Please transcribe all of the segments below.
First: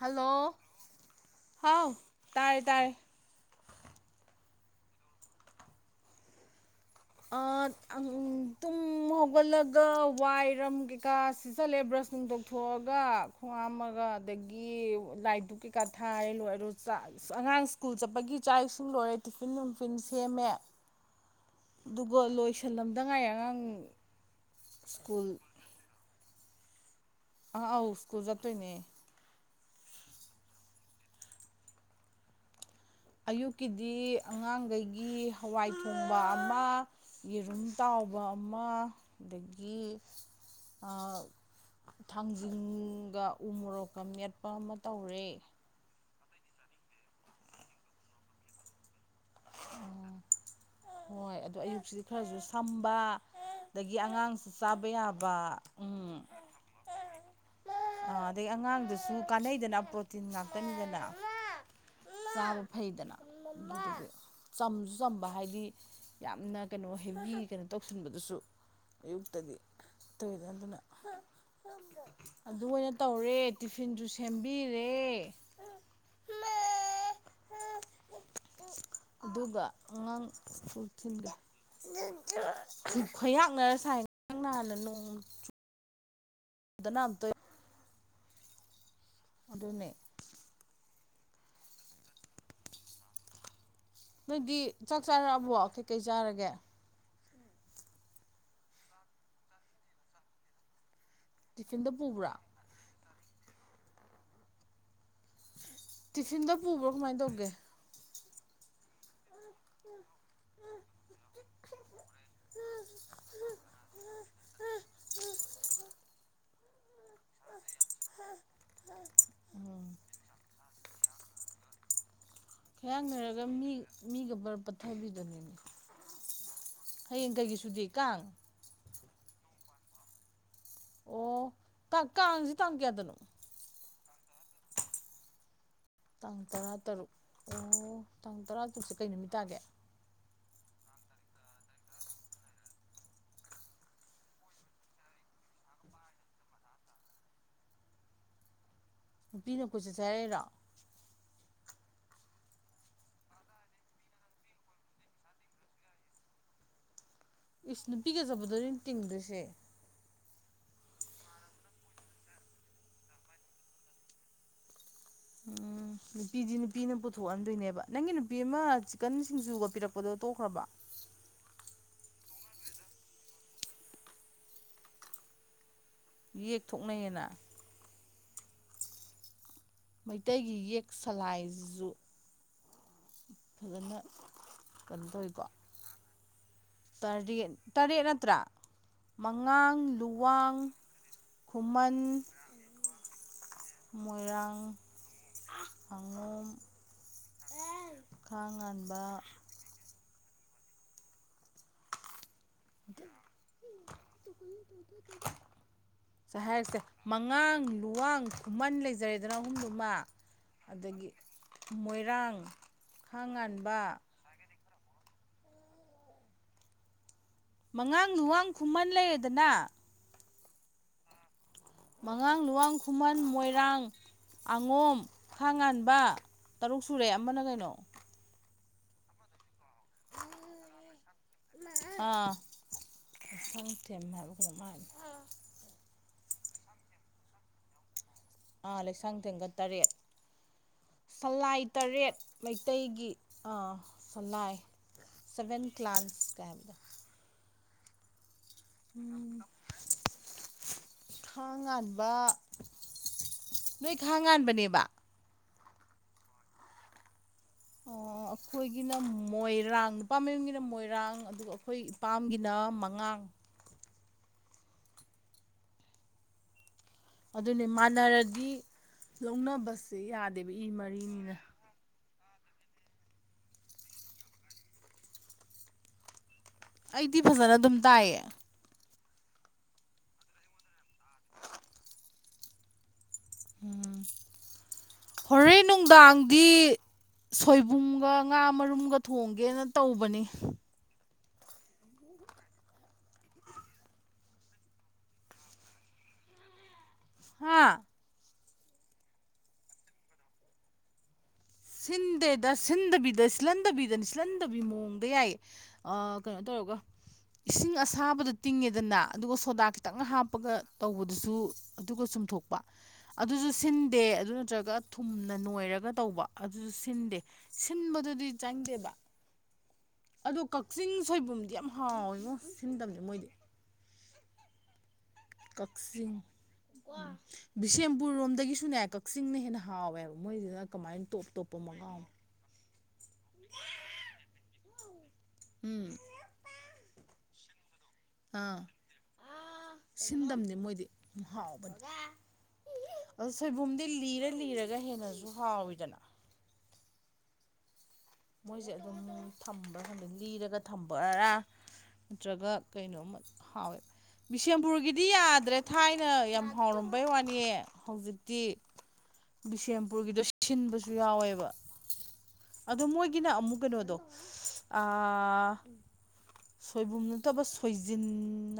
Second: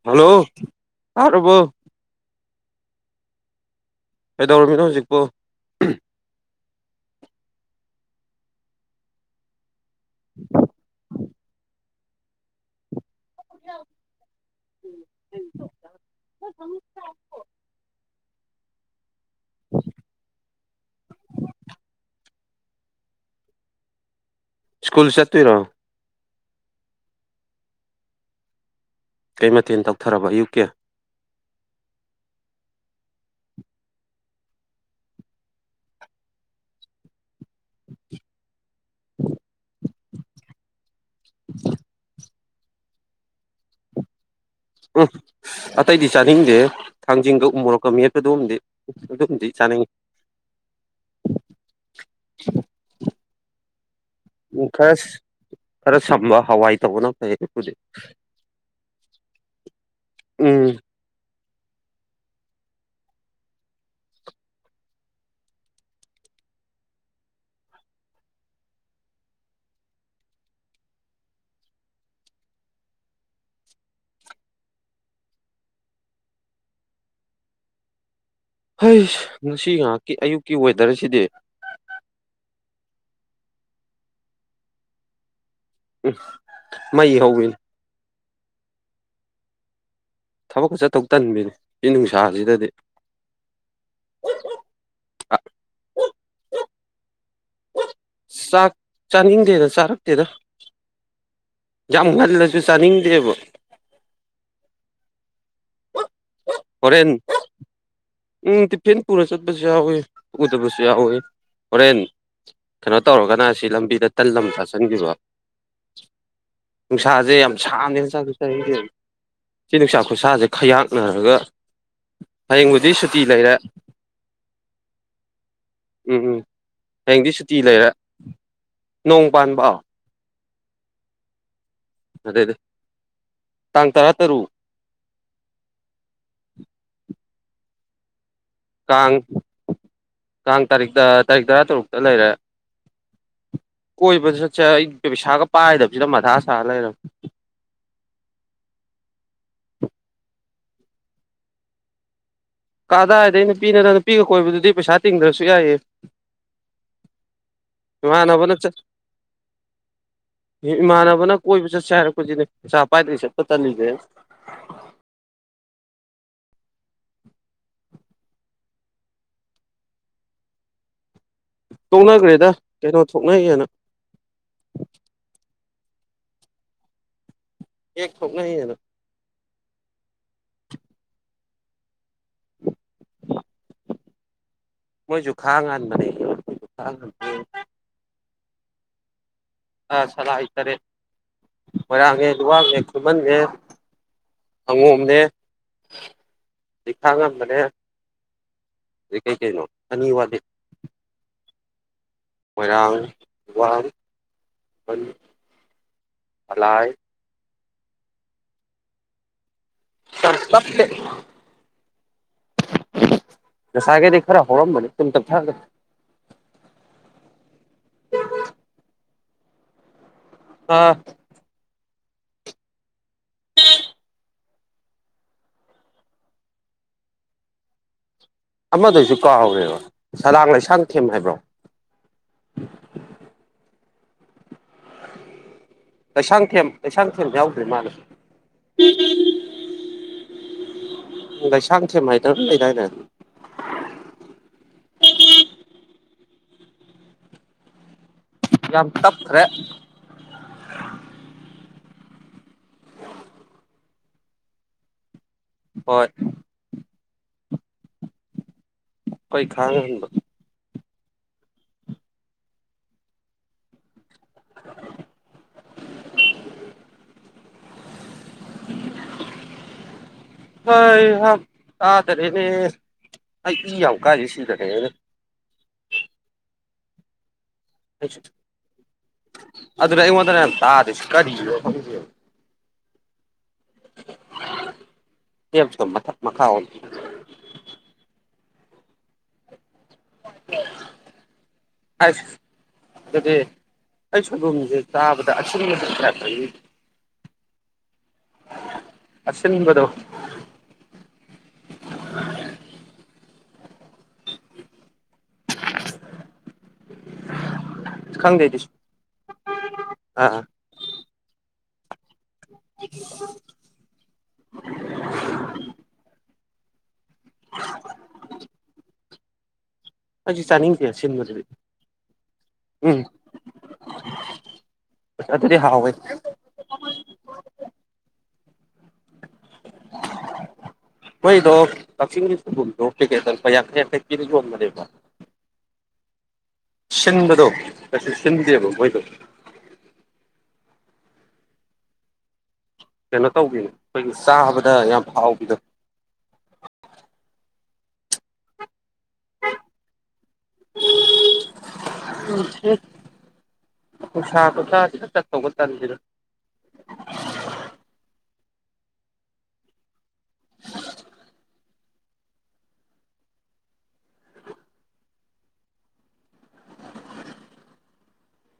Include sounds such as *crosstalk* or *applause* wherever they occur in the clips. hello ꯇꯥꯔꯕꯣ ꯍꯥꯎ ꯇꯥꯔꯦ ꯇꯥꯏ ꯀꯩꯗꯧꯔꯝꯃꯤꯅꯣ ꯍꯧꯖꯤꯛꯄꯨ ꯑꯥ ꯑꯪ ꯇꯨꯝ ꯍꯧꯒꯠꯂꯒ ꯋꯥꯏꯔꯝ ꯀꯩꯀꯥ ꯁꯤꯠꯆꯜꯂꯦ ꯕ꯭ꯔꯁ ꯅꯨꯡ ꯇꯧꯊꯣꯛꯑꯒ ꯈꯣꯡ ꯍꯥꯝꯃꯒ ꯑꯗꯒꯤ ꯂꯥꯏ ꯗꯨꯛ ꯀꯩꯀꯥ ꯊꯥꯏꯔꯦ ꯂꯣꯏꯔꯦ ꯑꯗꯨꯒ ꯆꯥꯛ ꯑꯉꯥꯡ ꯁ꯭ꯀꯨꯜ ꯆꯠꯄꯒꯤ ꯆꯥꯛ ꯏꯁꯤꯡ ꯂꯣꯏꯔꯦ ꯇꯤꯐꯤꯟ ꯅꯨꯡꯐꯤꯟ ꯁꯦꯝꯃꯦ ꯑꯗꯨꯒ ꯂꯣꯏꯁꯜꯂꯝꯗꯉꯥꯏꯔꯤ ꯑꯉꯥꯡ ꯁ꯭ꯀꯨꯜ ꯆꯠꯇꯣꯏꯔꯣ ꯑꯪ ꯑꯧ ꯁ꯭ꯀꯨꯜ ꯆꯠꯇꯣꯏꯅꯦ ꯀꯩ ꯃꯊꯦꯜ ꯇꯧꯊꯔꯕ ꯑꯌꯨꯛꯀꯤ ꯑꯌꯨꯛꯀꯤꯗꯤ ꯑꯉꯥꯡꯒꯩꯒꯤ ꯍꯋꯥꯏ ꯊꯣꯡꯕ ꯑꯃ ꯌꯦꯔꯨꯝ ꯇꯥꯎꯕ ꯑꯃ ꯑꯗꯒꯤ ꯑꯥ ꯊꯥꯡꯖꯤꯡꯒ ꯎ ꯃꯣꯔꯣꯛꯀ ꯃꯦꯠꯄ ꯑꯃ ꯎꯝ ꯇꯧꯔꯦ ꯑꯇꯩꯗꯤ ꯆꯥꯅꯤꯡꯗꯦ ꯊꯥꯡꯖꯤꯡꯒ ꯎꯃꯣꯔꯛꯀ ꯃꯦꯠꯄꯗꯨꯝꯗꯤ ꯑꯗꯨꯝꯗꯤ ꯆꯥꯅꯤꯡꯉꯤ ꯍꯣꯏ ꯑꯗꯣ ꯑꯌꯨꯛꯁꯤꯗꯤ ꯈꯔꯖꯨ ꯁꯝꯕ ꯑꯗꯒꯤ ꯑꯉꯥꯡꯁꯨ ꯎꯝ ꯆꯥꯕ ꯈꯔ ꯌꯥꯕ ꯈꯔ ꯎꯝ ꯁꯝꯕ ꯍꯋꯥꯏ ꯇꯧꯕꯅ ꯐꯩꯌꯦ ꯑꯗꯨꯕꯨꯗꯤ ꯑꯗꯩ ꯑꯉꯥꯡꯗꯖꯨ ꯀꯥꯟꯅꯩꯗꯅ ꯄ꯭ꯔꯣꯇꯤꯟ ꯎꯝ ꯉꯥꯛꯇꯅꯤꯗꯅ ꯃꯥ ꯆꯥꯕ ꯐꯩꯗꯅ ꯃꯝꯃꯥ ꯑꯗꯨꯗꯨꯒꯤ ꯆꯝꯁꯨ ꯆꯝꯕ ꯍꯥꯏꯗꯤ ꯌꯥꯝꯅ ꯀꯩꯅꯣ ꯍꯦꯕꯤ ꯀꯩꯅꯣ ꯇꯧꯁꯤꯟꯕꯗꯨꯁꯨ ꯑꯌꯨꯛꯇꯗꯤ ꯇꯟꯂꯤꯗ ꯑꯗꯨꯅ *unintelligible* ꯑꯗꯨ ꯑꯣꯏꯅ ꯇꯧꯔꯦ ꯇꯤꯐꯤꯟꯖꯨ ꯁꯦꯝꯕꯤꯔꯦ ꯍꯩꯁ ꯉꯁꯤ ꯑꯗꯨꯒ ꯉꯥꯏꯍꯥꯛꯀꯤ ꯑꯌꯨꯛꯀꯤ ꯋꯦꯗꯔꯁꯤꯗꯤ *unintelligible* ꯈꯣꯌꯥꯛꯅꯔꯒ ꯁꯥꯏ ꯉꯔꯥꯡ ꯅꯍꯥꯟꯅ ꯅꯣꯡ ꯏꯁ ꯗꯅ ꯃꯩ ꯑꯝꯇ ꯍꯧꯕꯤꯅꯤ ꯑꯗꯨꯅꯦ ꯊꯕꯛꯀ ꯆꯠꯇꯧ ꯇꯟꯕꯤꯅꯤ ꯁꯤ ꯅꯨꯡꯁꯥꯖꯤꯗꯗꯤ ꯅꯣꯏꯗꯤ ꯆꯥꯛ ꯆꯥꯔꯛꯑꯕꯣ ꯀꯩꯀꯩ ꯆꯥꯔꯒꯦ ꯆꯥꯛ ꯆꯥꯅꯤꯡꯗꯦꯗ ꯆꯥꯔꯛꯇꯦꯗ ꯇꯤꯐꯤꯟꯗ ꯌꯥꯝ ꯄꯨꯕ꯭ꯔꯥ ꯉꯜꯂꯖꯨ ꯆꯥꯅꯤꯡꯗꯦꯕ ꯇꯤꯐꯤꯟꯗꯣ ꯄꯨꯕ꯭ꯔꯣ ꯀꯃꯥꯏꯟ ꯇꯧꯒꯦ ꯑꯦ ꯇꯤꯐꯤꯟ ꯄꯨꯔ ꯆꯠꯄꯁꯨ ꯌꯥꯎꯋꯤ ꯄꯨꯗꯕꯁꯨ ꯌꯥꯎꯋꯤ ꯍꯣꯔꯦꯟ ꯀꯩꯅꯣ ꯇꯧꯔꯒꯅ ꯁꯤ ꯂꯝꯕꯤꯗ ꯇꯜ ꯑꯃ ꯆꯥꯁꯟꯒꯤꯕ ꯅꯨꯡꯁꯥꯖꯦ ꯌꯥꯝ ꯁꯥꯕꯅꯤꯅ ꯆꯥꯛꯇꯣ ꯆꯥꯅꯤꯡꯗꯦꯕ ꯁꯤ ꯎꯝ ꯅꯨꯡꯁꯥ ꯈꯨꯁꯥꯁꯦ ꯈꯌꯥꯛꯅꯔꯒ ꯍꯌꯦꯡꯕꯨꯗꯤ ꯁꯨꯇꯤ *unintelligible* ꯂꯩꯔꯦ ꯃꯤ ꯃꯤꯒ ꯕꯔ ꯄꯠꯊꯥꯕꯤꯗꯨꯅꯤꯅꯦ ꯎꯝ ꯎꯝ ꯍꯌꯦꯡꯗꯤ ꯁꯨꯇꯤ ꯂꯩꯔꯦ ꯅꯣꯡ ꯄꯥꯟꯕ ꯑꯣ ꯀꯥꯡ ꯀꯥꯡꯖꯤ ꯑꯗꯩꯗꯤ ꯇꯥꯡ ꯀꯌꯥꯗꯅꯣ ꯇꯥꯡ ꯇꯔꯥ ꯇꯔꯨꯛ ꯇꯥꯡ ꯇꯔꯥ ꯇꯔꯨꯛ ꯑꯣ ꯇꯥꯡ ꯇꯔꯥ ꯇꯔꯨꯛꯁꯦ ꯀꯩ ꯀꯥꯡ ꯅꯨꯃꯤꯠ ꯇꯥꯒꯦ ꯀꯥꯡ ꯇꯥꯔꯤꯛ ꯇꯥꯔꯤꯛ ꯇꯔꯥ ꯇꯔꯨꯛꯇ ꯂꯩꯔꯦ ꯀꯣꯏꯕ ꯆꯠꯁ° ꯑꯩ ꯄꯩꯁꯥꯒ ꯄꯥꯏꯗꯕꯁꯤꯗ ꯃꯊꯥ ꯁꯥꯔ ꯂꯩꯔꯕꯅꯤ ꯅꯨꯄꯤꯅ ꯀꯣꯏꯆꯠꯁꯦ ꯍꯥꯏꯔꯛꯏꯔꯣ ꯀꯥꯗꯥꯏꯗꯩ ꯅꯨꯄꯤꯅꯣꯗ ꯅꯨꯄꯤꯒ ꯀꯣꯏꯕꯗꯨꯗꯤ ꯄꯩꯁꯥ ꯇꯤꯡꯗ꯭ꯔꯁꯨ ꯌꯥꯏꯌꯦ ꯏꯁ ꯅꯨꯄꯤꯒ ꯏꯃꯥꯟꯅꯕꯅ ꯆꯠꯄꯗꯨꯅꯦ ꯆꯠ ꯇꯤꯡꯗꯣꯏꯁꯦ ꯏꯃꯥꯟꯅꯕꯅ ꯀꯣꯏꯕ ꯆꯠꯁꯤ ꯍꯥꯏꯔꯛꯄꯖꯤꯅꯤ ꯄꯩꯁꯥ ꯄꯥꯏꯗ꯭ꯔꯗꯤ ꯆꯠꯄ ꯇꯜꯂꯤꯖꯦ ꯑꯩꯅ ꯑ ꯅꯨꯄꯤꯗꯤ ꯅꯨꯄꯤꯅ ꯄꯨꯊꯣꯛꯍꯟꯗꯣꯏꯅꯦꯕ ꯅꯪꯒꯤ ꯅꯨꯄꯤ ꯑꯃ ꯆꯤꯛꯀꯟ ꯁꯤꯡꯖꯨꯒ ꯄꯤꯔꯛꯄꯗꯣ ꯇꯣꯛꯈ꯭ꯔꯕꯣ ꯇꯣꯛꯅꯒ꯭ꯔꯦꯗ ꯀꯩꯅꯣ ꯊꯣꯛꯅꯩꯌꯦꯅ ꯌꯦꯛ ꯊꯣꯛꯅꯩꯑꯌꯦꯅ ꯌꯦꯛ ꯊꯣꯛꯅꯩꯅ ꯃꯩꯇꯩꯒꯤ ꯌꯦꯛ ꯁꯂꯥꯏꯖꯤꯖꯨ ꯐꯖꯅ ꯀꯩꯅꯣ ꯇꯧꯋꯤꯀꯣ ꯉꯥꯟꯕꯅꯦ ꯇꯔꯦꯠ ꯇꯔꯦꯠ ꯅꯠꯇ꯭ꯔꯥ ꯃꯉꯥꯡ ꯂꯨꯋꯥꯡ ꯈꯨꯃꯟ ꯃꯣꯏꯔꯥꯡꯊꯦꯝ ꯂꯨꯋꯥꯡꯊꯦꯝ ꯈꯨꯃꯥꯟꯊꯦꯝ ꯃꯣꯏꯔꯥꯡ ꯑꯪꯉꯣꯝꯅꯦ ꯉꯥꯉꯣꯝ ꯑꯗꯩ ꯈꯥ ꯉꯥꯟꯕꯅꯦ ꯈꯥ ꯉꯥꯟꯕ ꯀꯩꯅꯣ ꯑꯅꯤ ꯋꯥꯂꯤ ꯃꯣꯏꯔꯥꯡ ꯂꯨꯋꯥꯡ ꯁꯦ ꯍꯥꯏꯔꯤꯁꯦ ꯁꯂꯥꯏ ꯃꯉꯥꯡ ꯂꯨꯋꯥꯡ ꯈꯨꯃꯟ ꯂꯩꯖꯔꯦꯗꯅ ꯑꯍꯨꯝꯗꯨꯃ ꯌꯥꯝ ꯇꯞꯄꯦ ꯑꯗꯒꯤ ꯃꯣꯏꯔꯥꯡ ꯈꯥꯡꯉꯥꯟꯕ ꯉꯁꯥꯏꯈꯩꯗꯤ ꯈꯔ ꯍꯧꯔꯝꯕꯅꯤ ꯇꯨꯝ ꯇꯞꯊꯥꯒꯔꯦ ꯃꯉꯥꯡ ꯂꯨꯋꯥꯡ ꯈꯨꯃꯟ ꯂꯩꯔꯦꯗꯅ ꯑꯥ ꯃꯉꯥꯡ ꯂꯨꯋꯥꯡ ꯈꯨꯃꯟ ꯃꯣꯏꯔꯥꯡ ꯑꯉꯣꯝ ꯈꯥ ꯉꯥꯟꯕ ꯇꯔꯨꯛ ꯁꯨꯔꯦ ꯑꯃꯅ ꯀꯩꯅꯣ ꯑꯃꯗꯣ ꯑꯩꯁꯨ ꯀꯥꯎꯒꯔꯦꯕ ꯁꯂꯥꯡ ꯂꯩꯁꯥꯡꯊꯦꯝ ꯍꯥꯏꯕ꯭ꯔꯣ ꯑꯥ ꯂꯩꯁꯥꯡꯊꯦꯝ ꯍꯥꯏꯕꯔꯥ ꯀꯩꯅꯣꯝ ꯍꯥꯏꯕꯅꯤ ꯂꯩꯁꯥꯡꯊꯦꯝ ꯂꯩꯁꯥꯡꯊꯦꯝ ꯌꯥꯎꯗ꯭꯭ꯔꯤ ꯃꯥꯂꯦ ꯂꯩꯁꯥꯡ ꯊꯦꯝꯒ ꯇꯔꯦꯠ ꯁꯂꯥꯏ ꯂꯩꯁꯥꯡꯊꯦꯝ ꯇꯔꯦꯠ ꯍꯥꯏꯗꯅ ꯑꯃ ꯂꯩꯗꯥꯏꯅꯦ ꯃꯩꯇꯩꯒꯤ ꯑꯥ ꯁꯂꯥꯏ ꯁꯚꯦꯟ ꯀ꯭ꯂꯥꯟꯁ ꯀꯩ ꯍꯥꯏꯕꯗꯣ ꯌꯥꯝ ꯎꯝ ꯇꯞ꯭ꯈꯔꯦ ꯈꯥ ꯉꯥꯟꯕ ꯅꯣꯏ ꯈꯥ ꯉꯥꯟꯕꯅꯦꯕ ꯍꯣꯏ ꯑꯩꯈꯣꯏꯒꯤꯅ ꯑꯩꯈꯣꯏ ꯈꯥꯡ ꯃꯣꯏꯔꯥꯡ ꯅꯨꯄꯥ ꯉꯟꯕ ꯃꯌꯨꯝꯒꯤꯅ ꯃꯣꯏꯔꯥꯡ ꯑꯗꯨꯒ ꯑꯩꯈꯣꯏ ꯏꯄꯥꯝꯒꯤꯅ ꯃꯉꯥꯡ *unintelligible* ꯑꯗꯨꯅꯦ ꯃꯥꯟꯅꯔꯗꯤ ꯂꯧꯅꯕꯁꯦ ꯌꯥꯗꯦꯕ ꯏ ꯍꯩꯍꯥ ꯃꯔꯤꯅꯤꯅ ꯇꯥꯗꯔꯦꯅꯦ ꯑꯩ ꯏ ꯌꯥꯝ ꯀꯥꯏꯁꯦ ꯁꯤꯗꯅꯦ ꯑꯩꯅ ꯑꯩꯗꯤ ꯐꯖꯅ ꯑꯗꯨꯝ ꯇꯥꯏꯌꯦ ꯑꯩ ꯑꯗꯨꯅ ꯑꯩꯉꯣꯟꯗꯅ ꯌꯥꯝ ꯇꯥꯗꯁꯤ ꯀꯔꯤꯅꯣ ꯈꯪꯗꯦꯕ ꯎꯝ ꯍꯣꯔꯦꯟ ꯇꯦꯞꯇꯣ ꯃꯊꯛ ꯃꯈꯥ ꯅꯨꯡꯗꯥꯡꯗꯤ ꯑꯣꯟ ꯁꯣꯏꯕꯨꯝꯒ ꯉꯥ ꯃꯔꯨꯝꯒ ꯊꯣꯡꯒꯦꯅ ꯇꯧꯕꯅꯤ ꯑꯁ ꯑꯗꯨꯗꯤ ꯑꯩ ꯁꯣꯏꯕꯨꯝꯖꯦ ꯆꯥꯕꯗ ꯑꯁꯤꯟꯕꯖꯦ ꯐꯔꯛ ꯅꯤꯅꯦ ꯍꯥꯥ ꯑꯁꯤꯟꯕꯗꯣ ꯁꯤꯟꯗꯦꯗ ꯁꯤꯟꯗꯕꯤꯗ ꯁꯤꯜꯍꯟꯗꯕꯤꯗꯅ ꯁꯤꯜꯍꯟꯗꯕꯤ ꯃꯑꯣꯡꯗ ꯌꯥꯏꯌꯦ ꯑꯥ ꯀꯩꯅꯣ ꯇꯧꯔꯒ ꯏꯁꯤꯡ ꯑꯁꯥꯕꯗ ꯈꯪꯗꯦ ꯑꯩꯗꯤ ꯇꯤꯡꯉꯦꯗꯅ ꯑꯗꯨꯒ ꯁꯣꯗꯥ ꯈꯤꯇꯪ ꯑꯥ ꯍꯥꯞꯄꯒ ꯇꯧꯕꯗꯨꯁꯨ ꯑꯗꯨꯒ ꯆꯨꯝꯊꯣꯛ ꯑꯗꯨꯖꯨ ꯁꯤꯟꯗꯦ ꯑꯗꯨ ꯅꯠꯇ꯭ꯔꯒ ꯊꯨꯝꯅ ꯅꯣꯏꯔꯒ ꯇꯧꯕ ꯑꯗꯨꯁꯨ ꯁꯤꯟꯗꯦ ꯁꯤꯟꯕꯗꯨꯗꯤ ꯆꯪꯗꯦꯕ ꯑꯗꯣ ꯑꯩꯁꯨ ꯆꯥꯅꯤꯡꯗꯦ ꯀꯛꯆꯤꯡ ꯑꯁꯤꯟꯕꯗꯨꯗꯤ ꯁꯣꯏꯕꯨꯝꯗꯤ ꯌꯥꯝ ꯍꯥꯎꯋꯤꯉꯣ ꯁꯤꯟꯗꯃꯦ ꯎꯝ ꯃꯣꯏꯗꯤ *unintelligible* ꯑꯗꯨꯗꯤ ꯍꯥꯎꯋꯦ ꯀꯛꯆꯤꯡ ꯕꯤꯁꯦꯝꯄꯨꯔ ꯂꯣꯝꯗꯒꯤꯁꯨꯅꯦ ꯀꯛꯆꯤꯡꯅ ꯍꯦꯟꯅ ꯍꯥꯎꯋꯦꯕ ꯃꯣꯏꯗꯨꯅ ꯀꯃꯥꯏꯅ ꯇꯣꯞ ꯃꯣꯏꯗꯣ ꯇꯣꯞꯄ ꯃꯍꯥꯎꯑꯃ *unintelligible* ꯎꯝ ꯁꯤꯟꯕꯗꯣ ꯀꯩꯁꯨ ꯁꯤꯟꯗꯦꯕ ꯃꯣꯏꯗꯣ ꯁꯤꯟꯗꯕꯅꯤ ꯃꯣꯏꯗꯤ ꯍꯥꯎꯕꯅꯤ ꯑ ꯀꯩꯅꯣ ꯇꯧꯕꯤꯅꯦ ꯁꯣꯏꯕꯨꯝꯗꯤ ꯑꯩꯈꯣꯏꯒꯤ ꯂꯤꯔ ꯆꯥꯕꯗ ꯂꯤꯔꯒ ꯌꯥꯝ ꯍꯦꯟꯅꯁꯨ ꯍꯥꯎꯕꯤꯗꯣ ꯍꯥꯎꯋꯤꯗꯅ ꯃꯣꯏꯁꯦ ꯑꯗꯨꯝ ꯊꯝꯕ꯭ꯔꯥ ꯈꯪꯗꯤꯦ ꯂꯤꯔꯒ ꯊꯝꯕꯔꯥ ꯖꯥꯒ ꯅꯨꯡꯁꯥ ꯀꯩꯅꯣꯃ ꯍꯥꯎꯋꯦ ꯕꯤꯁꯦꯝꯄꯨꯔꯒꯤꯗꯤ ꯈꯨꯁꯥꯁꯤꯗ ꯆꯠꯇꯧꯕ ꯌꯥꯗ꯭ꯔꯦ ꯇꯟꯁꯤꯗ ꯊꯥꯏꯅ ꯌꯥꯝ ꯍꯥꯎꯔꯝꯕꯩ ꯋꯥꯅꯤ ꯍꯧꯖꯤꯛꯇꯤ ꯕꯤꯁꯦꯝꯄꯨꯔꯒꯤꯗꯣ ꯁꯤꯟꯕꯁꯨ ꯌꯥꯎꯋꯦꯕ ꯑꯗꯣꯃꯣꯏ ꯒꯤꯅ ꯑꯃꯨꯛ ꯀꯩꯅꯣꯗꯣ ꯑ ꯁꯣꯏꯕꯨꯝ ꯅꯠꯇꯕ ꯁꯣꯏꯖꯤꯟ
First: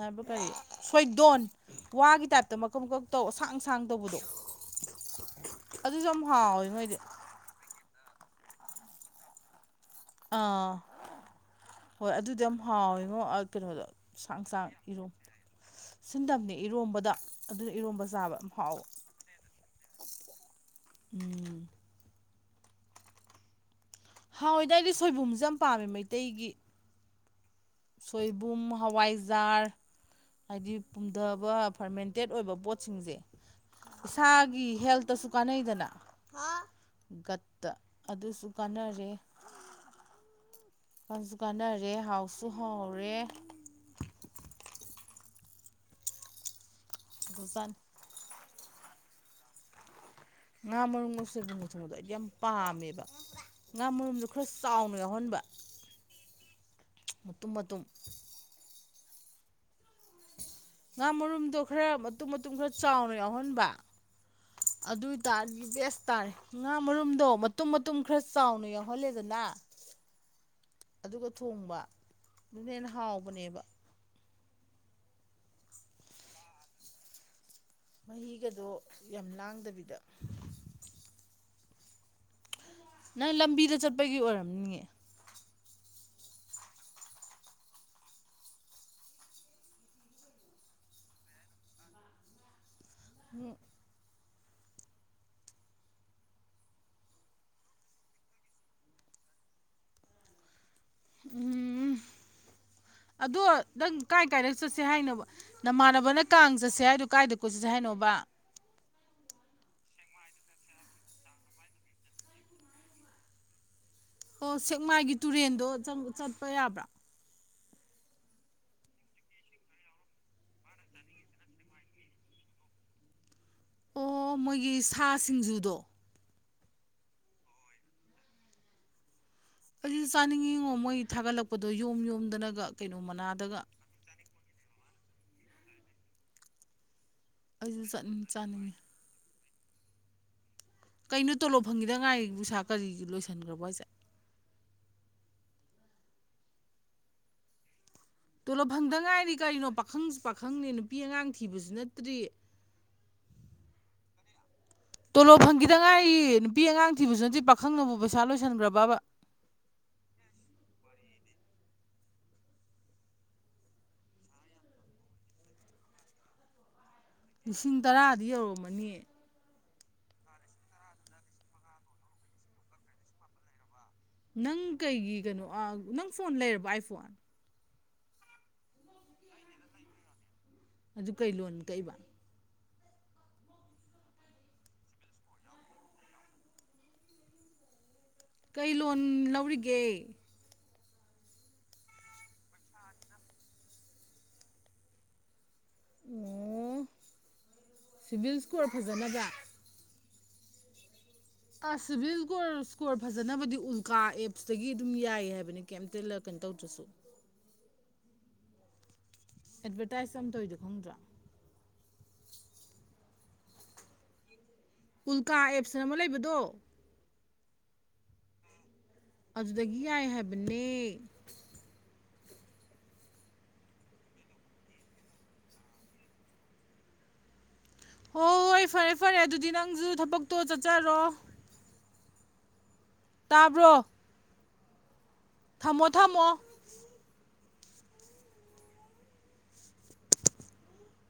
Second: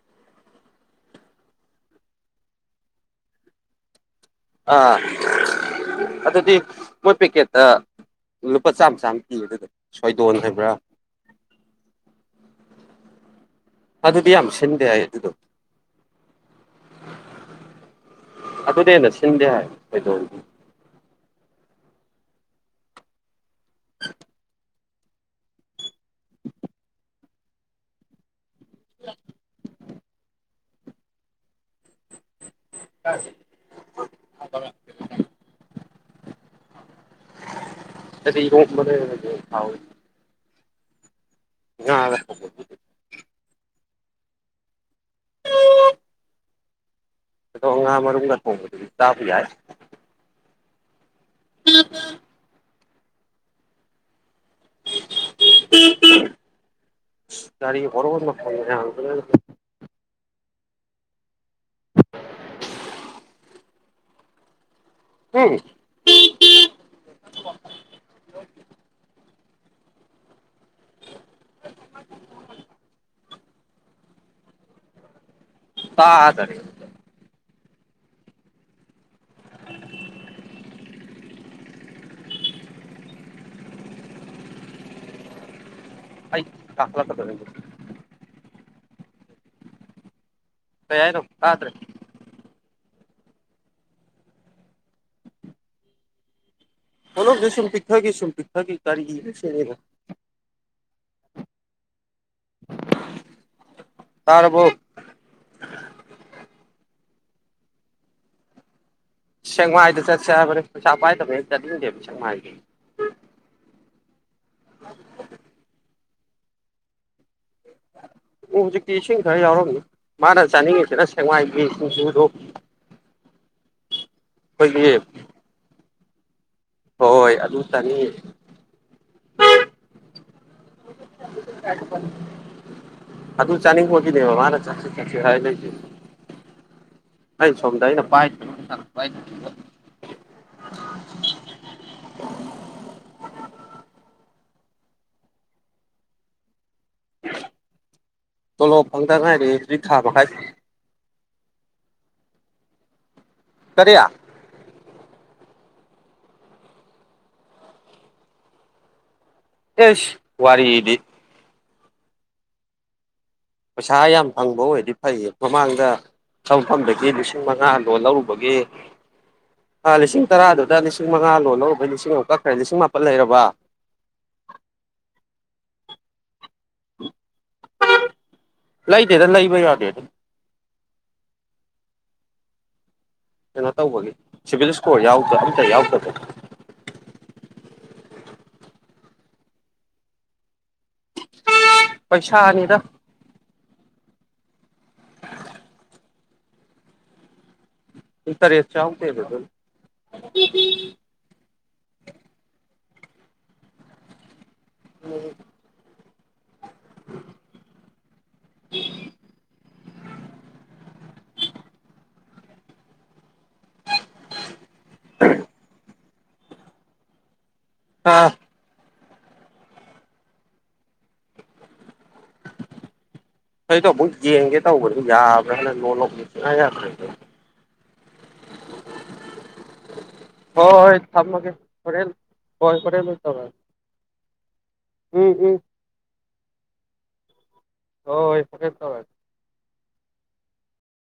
ꯍꯥꯏꯕ ꯀꯩꯅꯣ ꯁꯣꯏꯗꯣꯟ ꯋꯥꯒꯤ ꯇꯥꯏꯞꯇ ꯃꯀꯛ ꯃꯀꯛ ꯇꯧꯁꯥꯡ ꯁꯥꯡ ꯇꯧꯕꯗꯣ ꯑꯥ ꯑꯗꯨꯁꯨ ꯌꯥꯝ ꯑꯗꯨꯗꯤ ꯍꯥꯎꯋꯦ ꯃꯣꯏꯗꯤ ꯃꯣꯏ ꯄꯦꯀꯦꯠꯇ ꯂꯨꯄꯥ ꯆꯥꯃ ꯆꯥꯃ ꯄꯤꯕꯅꯦ ꯑꯥ ꯍꯣꯏ ꯑꯗꯨꯗꯤ ꯌꯥꯝ ꯍꯥꯎꯋꯤꯉꯣ ꯀꯩꯅꯣꯗꯣ ꯑꯗꯨꯗꯤ ꯁꯥꯡ ꯌꯥꯝ ꯁꯥꯡ ꯁꯤꯟꯗꯦ ꯍꯥꯏ ꯏꯔꯣꯝ ꯑꯗꯨꯗꯣ ꯁꯤꯟꯗꯕꯅꯦ ꯏꯔꯣꯝꯕꯗ ꯑꯗꯨꯅ ꯏꯔꯣꯝꯕ ꯆꯥꯕ ꯍꯥꯎꯋꯦ ꯑꯗꯨꯗ ꯍꯦꯟꯅ ꯁꯤꯟꯗꯦ ꯍꯥꯏ ꯀꯩꯗꯧꯔꯗꯤ ꯎꯝ ꯍꯥꯎꯋꯦꯗꯏꯗꯤ ꯁꯣꯏꯕꯨꯝꯁꯦ ꯌꯥꯝ ꯄꯥꯝꯃꯦ ꯃꯩꯇꯩꯒꯤ ꯁꯣꯏꯕꯨꯝ ꯍꯋꯥꯏꯖꯥꯔ ꯍꯥꯏꯗꯤ ꯄꯨꯝꯊꯕ ꯐꯔꯃꯦꯟꯇꯦꯠ ꯑꯣꯏꯕ ꯄꯣꯠꯁꯤꯡꯁꯦ ꯏꯁꯥꯒꯤ ꯍꯦꯜꯇꯁꯨ ꯀꯥꯟꯅꯩꯗꯅ ꯒꯠꯇ ꯑꯗꯨꯁꯨ ꯀꯥꯟꯅꯔꯦ ꯍꯥꯎꯋꯦ ꯀꯁ ꯀꯥꯟꯅꯔꯦ ꯉꯥꯒ ꯍꯥꯎꯁꯨ ꯍꯥꯎꯔꯦ ꯑꯗꯨꯖꯥꯠꯅꯤ *unintelligible* ꯐꯣꯡ ꯇꯥꯕ ꯌꯥꯏ ꯉꯥ ꯃꯔꯨꯝ ꯉꯁ ꯊꯣꯡꯕꯗꯣ ꯑꯩꯗꯤ ꯌꯥꯝ ꯄꯥꯝꯃꯦꯕ ꯉꯥ ꯃꯔꯨꯝꯗꯣ ꯈꯔ ꯆꯥꯎꯅ ꯌꯥꯎꯍꯟꯕ ꯃꯇꯨꯝ ꯀꯔꯤ ꯃꯇꯨꯝ *unintelligible* ꯉꯥ ꯃꯔꯨꯝꯗꯣ ꯈꯔ ꯃꯇꯨꯝ ꯃꯇꯨꯝ ꯈꯔ ꯆꯥꯎꯅ ꯌꯥꯎꯍꯟꯕ ꯑꯗꯨ ꯑꯣꯏ ꯎꯝ ꯇꯔꯗꯤ ꯕꯦꯁ ꯇꯥꯔꯦ ꯉꯥ ꯃꯔꯨꯝꯗꯣ ꯃꯇꯨꯝ ꯃꯇꯨꯝ ꯈꯔ ꯆꯥꯎꯅ ꯌꯥꯎꯍꯜꯂꯦꯗꯅ ꯑꯗꯨꯒ ꯊꯣꯡꯕ ꯑꯗꯨꯅ ꯍꯦꯟꯅ ꯍꯥꯎꯕꯅꯦꯕ ꯇꯥꯗꯔꯦ ꯃꯍꯤꯒꯗꯣ ꯌꯥꯝ ꯂꯥꯡꯗꯕꯤꯗ ꯅꯪ ꯂꯝꯕꯤꯗ ꯆꯠꯄꯒꯤ ꯑꯣꯏꯔꯝꯅꯤꯌꯦ ꯑꯩ ꯀꯥꯥꯛꯂ ꯀꯗꯧꯔꯦ ꯀꯩꯍꯥꯏꯅꯣ ꯇꯥꯗꯔꯦ ꯃꯤ ꯅꯥꯔꯣꯜꯗꯣ ꯁꯨꯝ ꯄꯤꯛꯊꯒꯤ ꯁꯨꯝ ꯄꯤꯛꯊꯛꯒꯤ ꯀꯔꯤꯅꯣꯅꯦ ꯎꯝ ꯑꯗꯣ ꯅꯪ ꯀꯥꯏꯀꯥꯏꯗ ꯇꯥꯔꯕꯣ ꯆꯠꯁꯦ ꯍꯥꯏꯅꯣꯕ ꯅꯃꯥꯟꯅꯕꯅ ꯀꯥꯡ ꯆꯠꯁꯦ ꯍꯥꯏꯗꯣ ꯀꯥꯏꯗ ꯀꯣꯏꯆꯠꯁꯦ ꯍꯥꯏꯅꯣꯕ ꯁꯦꯡꯃꯥꯏꯗ ꯆꯠꯁꯦ ꯍꯥꯏꯕꯅꯤ ꯄꯩꯁꯥ ꯄꯥꯏꯗꯕꯅꯦꯅ ꯆꯠꯅꯤꯡꯗꯦꯕ ꯁꯦꯡꯃꯥꯏꯗꯗꯤ ꯑꯣ ꯁꯦꯛꯃꯥꯏꯒꯤ ꯇꯨꯔꯦꯟꯗꯣ ꯆꯠꯄ ꯌꯥꯕ꯭ꯔꯥ ꯑꯣ ꯍꯧꯖꯤꯛꯇꯤ ꯏꯁꯤꯡ ꯈꯔ ꯌꯥꯎꯔꯝꯅꯤ ꯃꯥꯅ ꯆꯥꯅꯤꯡꯉꯤꯁꯤꯅ ꯁꯦꯡꯃꯥꯏꯒꯤ ꯁꯤꯡꯖꯨꯗꯣ *inaudible* ꯑꯣ ꯃꯣꯏꯒꯤ ꯑꯩꯈꯣꯏꯒꯤ ꯁꯥ ꯁꯤꯡꯖꯨꯗꯣ ꯍꯣꯏ ꯑꯗꯨꯇꯅꯤ ꯑꯩꯁꯨ ꯆꯥꯅꯤꯡꯉꯤꯉꯣ ꯃꯣꯏ ꯊꯥꯒꯠꯂꯛꯄꯗꯣ ꯌꯣꯝ ꯌꯣꯝꯗꯅꯒ ꯀꯩꯅꯣ ꯃꯅꯥꯗꯒ ꯑꯗꯨꯏ *unintelligible* ꯆꯥꯁꯦ ꯀꯦꯏꯁꯨꯍꯥꯏ ꯂꯩꯇꯦ ꯑꯩꯁꯨ ꯆꯠꯅꯤꯡ ꯆꯥꯅꯤꯡꯉꯤ *unintelligible* ꯀꯩꯅꯣ ꯇꯣꯂꯣꯞ ꯐꯪꯈꯤꯗ ꯉꯥꯏꯔꯤ ꯁꯥ ꯀꯔꯤ ꯂꯣꯏꯁꯤꯟꯈ꯭ꯔꯕꯣ ꯍꯥꯏꯁꯦ ꯇꯣꯂꯣꯞ ꯐꯪꯗ ꯉꯥꯏꯔꯤ ꯀꯔꯤꯅꯣ ꯄꯥꯈꯪꯁꯨ ꯄꯥꯈꯪꯅꯦ ꯅꯨꯄꯤ ꯑꯉꯥꯡ ꯊꯤꯕꯁꯨ ꯅꯠꯇ꯭ꯔꯤ ꯀꯔꯤꯌꯥ ꯇꯣꯂꯣꯞ ꯐꯪꯈꯤꯗꯉꯥꯏꯌꯦ ꯅꯨꯄꯤ ꯑꯉꯥꯡ ꯊꯤꯕꯁꯨ ꯅꯠꯇ ꯄꯥꯈꯪꯅꯕꯨ ꯄꯩꯁꯥ ꯂꯣꯏꯁꯤꯟꯕ꯭ꯔ ꯕ ꯑꯦꯁ ꯋꯥꯔꯤ ꯏꯗꯤ ꯄꯩꯁꯥ ꯌꯥꯝ ꯐꯪꯕ ꯑꯣꯏꯔꯗꯤ ꯐꯩꯌꯦ ꯃꯃꯥꯡꯗ ꯆꯪꯐꯝꯗꯒꯤ ꯄꯨꯡ ꯂꯤꯁꯤꯡ ꯃꯉꯥꯗꯣ ꯇꯔꯥꯗꯤ ꯂꯧꯔꯨꯕꯒꯤ ꯌꯧꯔꯝꯃꯅꯤ ꯂꯤꯁꯤꯡ ꯇꯔꯥꯗꯨꯗ ꯂꯤꯁꯤꯡ ꯃꯉꯥ ꯂꯣꯟꯜꯍꯨꯕꯩ ꯂꯤꯁꯤꯡ ꯑꯃꯨꯛꯀꯛ ꯈ꯭ꯔꯦ ꯂꯤꯁꯤꯡ ꯃꯥꯄꯜ ꯂꯩꯔꯕ ꯅꯪ ꯀꯩꯒꯤ ꯀꯩꯅꯣ ꯅꯪ ꯐꯣꯟ ꯂꯩꯔꯕ ꯑꯥꯏꯐꯣꯟ ꯂꯩꯇꯦꯗ ꯂꯩꯕ ꯌꯥꯗꯦ ꯑꯗꯨꯝ ꯑꯗꯨ ꯀꯩ ꯂꯣꯟ ꯀꯛꯏꯕ ꯀꯩꯅꯣ ꯇꯧꯕꯒꯤ ꯁꯤꯚꯤꯜ ꯏꯁꯀꯣꯔ ꯌꯥꯎꯗ ꯑꯝꯇ ꯌꯥꯎꯗꯕ ꯀꯩ ꯂꯣꯟ ꯂꯧꯔꯤꯒꯦ ꯄꯩꯁꯥꯅꯤꯗ ꯑꯣ ꯏ ꯁꯤꯚꯤꯜ ꯇꯔ ꯏꯁꯀꯣꯔ ꯌꯦꯠ ꯆꯗꯦꯕ ꯐꯖꯅꯕ ꯑꯗꯨ ꯁꯤꯚꯤꯜ ꯏꯁꯀꯣꯔ ꯐꯖꯅꯕꯗꯤ ꯎꯜꯀꯥꯑꯦꯕ ꯁꯤꯗꯒꯤ ꯑꯗꯨꯝ ꯌꯥꯏꯌꯦ ꯍꯥꯏꯕꯅꯤ ꯀꯩꯝꯇꯂ ꯀꯩꯅꯣ ꯇꯧꯗ꯭ꯔꯁꯨ ꯎꯝ ꯑꯦꯗꯚꯔꯇꯥꯏꯁ ꯑ ꯇꯧꯔꯤꯗ ꯈꯪꯗ꯭ꯔꯥ ꯎꯜꯀꯥ ꯑꯦꯞꯁꯅ ꯑꯃ ꯂꯩꯕꯗꯣ ꯑꯥ ꯑꯗꯨꯗꯒꯤ ꯌꯥꯏ ꯍꯥꯏꯕꯅꯦ ꯀꯩꯗꯣ ꯑꯃꯨꯛ ꯌꯦꯡꯒꯦ ꯇꯧꯕꯅ ꯌꯥꯕ꯭ꯔꯥꯅ ꯂꯣꯟ ꯂꯧꯕꯃꯤ ꯆꯉ ꯌꯥꯈ꯭ꯔꯦ ꯍꯣꯏ ꯍꯣꯏ ꯐꯔꯦ ꯐꯔꯦ ꯑꯗꯨꯗꯤ ꯅꯪꯁꯨ ꯊꯕꯛꯇꯣ ꯆꯠꯆꯔꯣ ꯃꯒꯦ ꯍꯔꯦꯜ ꯍꯣꯏ ꯈꯔꯦꯜ ꯇꯥꯕ꯭ꯔꯣ ꯎꯝ ꯎꯝ ꯊꯃꯣ ꯊꯃꯣ ꯍꯣꯏ ꯍꯣꯏ ꯁꯀꯦ ꯇꯧꯔꯦ